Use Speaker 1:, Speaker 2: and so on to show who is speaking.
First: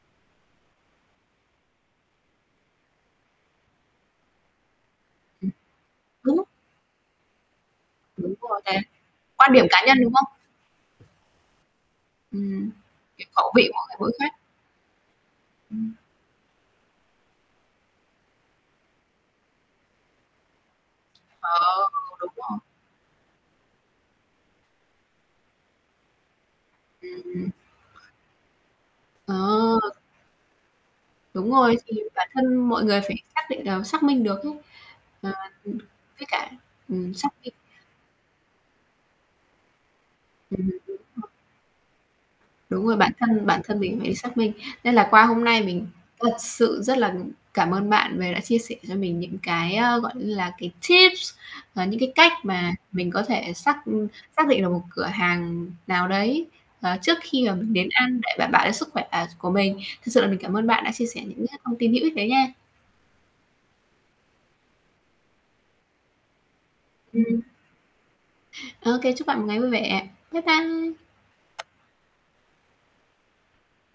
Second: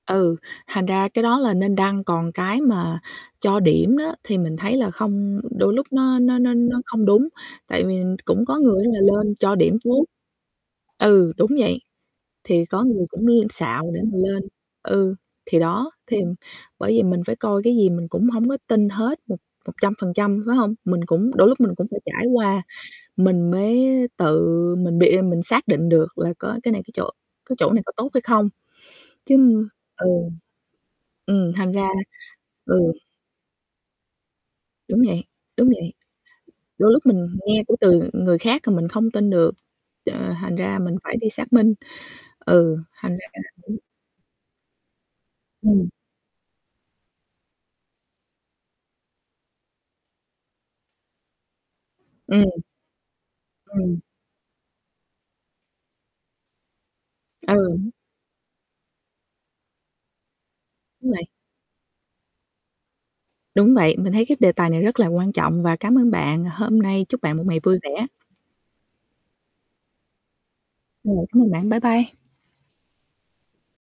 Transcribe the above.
Speaker 1: Ừ, thành ra cái đó là nên đăng, còn cái mà cho điểm đó thì mình thấy là không
Speaker 2: Ừm.
Speaker 1: đôi lúc nó nó
Speaker 2: Đúng.
Speaker 1: nó nó không đúng, tại vì
Speaker 2: Đúng
Speaker 1: cũng có
Speaker 2: rồi
Speaker 1: người
Speaker 2: nè.
Speaker 1: ấy là lên
Speaker 2: Quan
Speaker 1: cho
Speaker 2: điểm
Speaker 1: điểm
Speaker 2: cá nhân,
Speaker 1: trước.
Speaker 2: đúng không?
Speaker 1: Ừ, đúng vậy, thì
Speaker 2: Ừm,
Speaker 1: có người
Speaker 2: cái
Speaker 1: cũng lên
Speaker 2: khẩu vị mỗi
Speaker 1: xạo,
Speaker 2: người
Speaker 1: để
Speaker 2: mỗi
Speaker 1: mà
Speaker 2: khác.
Speaker 1: lên ừ, thì đó,
Speaker 2: Ừm.
Speaker 1: thì bởi vậy mình phải coi, cái gì mình cũng hổng có tin hết một một trăm phần trăm, phải hông? Mình cũng đôi lúc mình cũng
Speaker 2: Ờ,
Speaker 1: phải trải
Speaker 2: đúng rồi.
Speaker 1: qua mình mới tự mình bị rồi mình xác định được là có cái này cái chỗ
Speaker 2: Ừm.
Speaker 1: cái chỗ này có tốt hay không, chứ
Speaker 2: À.
Speaker 1: ừ.
Speaker 2: Đúng
Speaker 1: Ừm, thành
Speaker 2: rồi,
Speaker 1: ra
Speaker 2: thì bản thân mọi
Speaker 1: ừ.
Speaker 2: người phải xác định ờ, xác minh được ấy.
Speaker 1: Đúng vậy, đúng
Speaker 2: Ừm,
Speaker 1: vậy,
Speaker 2: với cả
Speaker 1: đôi lúc
Speaker 2: ừm, xác
Speaker 1: mình
Speaker 2: minh
Speaker 1: nghe của từ người khác rồi mình không tin được, ờ, thành
Speaker 2: Ừm, đúng
Speaker 1: ra mình phải
Speaker 2: rồi.
Speaker 1: đi xác minh, ừ,
Speaker 2: Đúng rồi, bản
Speaker 1: thành ra
Speaker 2: thân bản thân
Speaker 1: [unintelligible]
Speaker 2: mình cũng phải xác minh, nên là qua hôm nay mình
Speaker 1: Ừm.
Speaker 2: thật sự rất là mình cảm ơn bạn về đã chia sẻ cho mình những cái, ơ, gọi như là, cái, tips và những cái cách
Speaker 1: Ừm.
Speaker 2: mà mình có thể xác,
Speaker 1: Ừm.
Speaker 2: ừm, xác định được một cửa hàng nào đấy, ờ, trước khi mà mình đến
Speaker 1: Ừ.
Speaker 2: ăn để đảm bảo cho sức khỏe, ờ, s của mình. Thực sự là mình cảm ơn bạn đã chia
Speaker 1: Đúng
Speaker 2: sẻ
Speaker 1: vậy.
Speaker 2: những cái thông tin hữu ích đấy nha.
Speaker 1: Đúng vậy, mình thấy cái đề tài này rất là quan trọng và cám ơn bạn hôm nay, chúc bạn
Speaker 2: Ừm.
Speaker 1: một ngày vui vẻ.
Speaker 2: OK, chúc bạn một ngày vui vẻ. Bye bye.
Speaker 1: Rồi, cảm ơn bạn, bye bye.